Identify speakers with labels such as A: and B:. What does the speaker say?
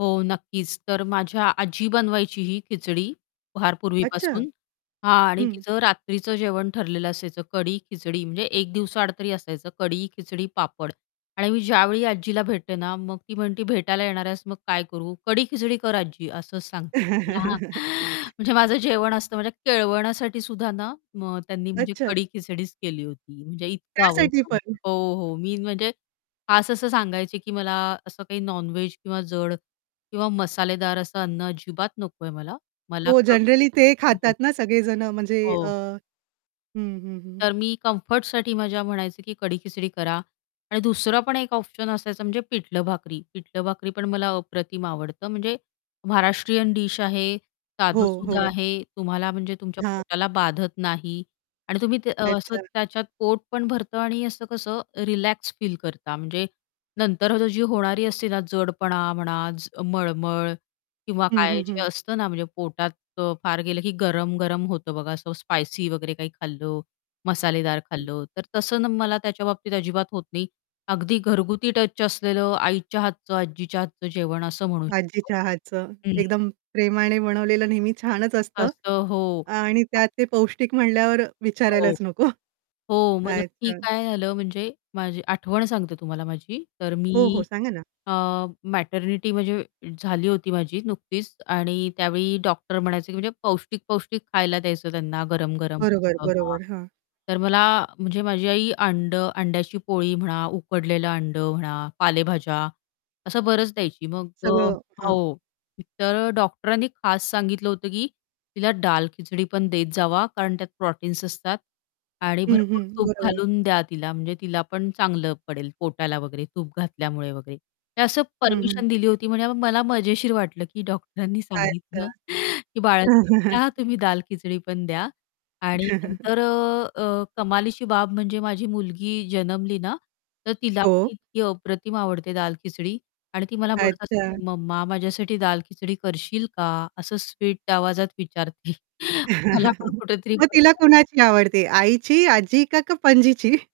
A: हो, नक्कीच. तर माझ्या आजी बनवायची ही खिचडी फार
B: अच्छा.
A: पूर्वीपासून, हां, आणि
B: हं.
A: तिचं रात्रीचं जेवण ठरलेलं असायचं, कढी-खिचडी म्हणजे 1 दिवसाआड तरी असायचं, कढी, खिचडी, पापड. आणि मी ज्यावेळी आजीला भेटते ना, मग ती म्हणते, "भेटायला येणार आहेस, मग काय करू?" "कढी-खिचडी कर आज्जी," असं सांगते. लहान म्हणजे माझं जेवण असतं, म्हणजे केळवणासाठीसुद्धा ना मग त्यांनी म्हणजे
B: अच्छा.
A: कढी-खिचडीच केली होती, म्हणजे इतकं
B: त्यासाठी
A: आवडतं.
B: पण.
A: हो, हो. मी म्हणजे खास असं सांगायचे, की मला असं काही नॉन व्हेज किंवा जड किंवा मसालेदार असं अन्न अजिबात नकोय मला. मला
B: हो.
A: क
B: जनरली ते
A: हो.
B: खातात ना, सगळे जणं म्हणजे अ
A: हो.
B: हं, हं, हं.
A: तर मी कम्फर्टसाठी माझ्या म्हणायचे, की कढी-खिचडी करा. आणि दुसरा पण 1 ऑप्शन असायचा म्हणजे पिठलं-भाकरी. पिठलं-भाकरी पण मला अप्रतिम आवडतं. म्हणजे महाराष्ट्रीयन डिश आहे,
B: हो,
A: साधंसुधं
B: हो.
A: आहे, तुम्हाला म्हणजे तुमच्या
B: [unintelligible]
A: पोटाला बाधत नाही. आणि तुम्ही ते असं
B: अच्छा.
A: त्याच्यात पोट पण भरतं आणि असं कसं रिलॅक्स फील करता, म्हणजे नंतरची जी होणारी असते ना जडपणा म्हणा, च मळमळ किंवा
B: हं,
A: काय
B: हं,
A: जे
B: हं.
A: असतं ना, म्हणजे पोटात अ, फार गेलं की गरम-गरम होतं बघा असं स्पायसी वगैरे काही खाल्लं, मसालेदार खाल्लं. तर तसं मला त्याच्याबाबतीत अजिबात होत नाही, अगदी घरगुती टच असलेलं आईच्या हातचं, आजीच्या हातचं जेवण असं म्हणू शकतो.
B: आजीच्या हातचं.
A: हं.
B: एकदम प्रेमाने बनवलेलं नेहमी छानच असतं
A: असं. हो.
B: आणि
A: [unintelligible]
B: त्यात ते पौष्टिक म्हणल्यावर
A: हो.
B: विचारायलाच नको.
A: हो, मग नक्की
B: अच्छा.
A: काय झालं म्हणजे माझी आठवण सांगते तुम्हाला माझी. तर
B: हो, हो,
A: मी
B: सांगा ना.
A: अ, मॅटर्निटी म्हणजे झाली होती माझी नुकतीच आणि त्यावेळी डॉक्टर म्हणायचे, की म्हणजे पौष्टिक-पौष्टिक खायला द्यायचं त्यांना, गरम-गरम.
B: बरोबर,
A: असं हां,
B: बरोबर. हां.
A: तर मला म्हणजे माझी आई अंडं अंड्याची पोळी म्हणा, उकडलेलं अंडं म्हणा, पालेभाज्या असं बरंच द्यायची मग अ,
B: सगळं, हां.
A: हो. तर डॉक्टरांनी खास सांगितलं होतं, की तिला दाल-खिचडी पण देत जावा कारण त्यात प्रोटीन्स असतात. आणि
B: हं,
A: भरपूर
B: हं.
A: तूप
B: बरोबर.
A: घालून द्या तिला, म्हणजे तिला पण चांगलं पडेल पोटाला वगैरे, तूप घातल्यामुळे वगैरे. तर असं
B: हं, हं.
A: परमिशन दिली होती. म्हणे मला मजेशीर वाटलं की डॉक्टरांनी
B: अच्छा.
A: सांगितलं, की बाळाला [unintelligible] तुम्ही दाल-खिचडी पण द्या आणि नंतर अ, अ, कमालीची बाब म्हणजे माझी मुलगी जन्मली ना, तर तिला पण
B: हो.
A: इतकी अप्रतिम आवडते दाल-खिचडी. आणि ती मला म्हणत असते
B: अच्छा.
A: "मम्मा माझ्यासाठी दाल-खिचडी करशील का?" असं स्वीट आवाजात विचारते मला पण कुठेतरी
B: मग तिला
A: [unintelligible]
B: कोणाची आवडते, आईची, आजी का का पंजीची?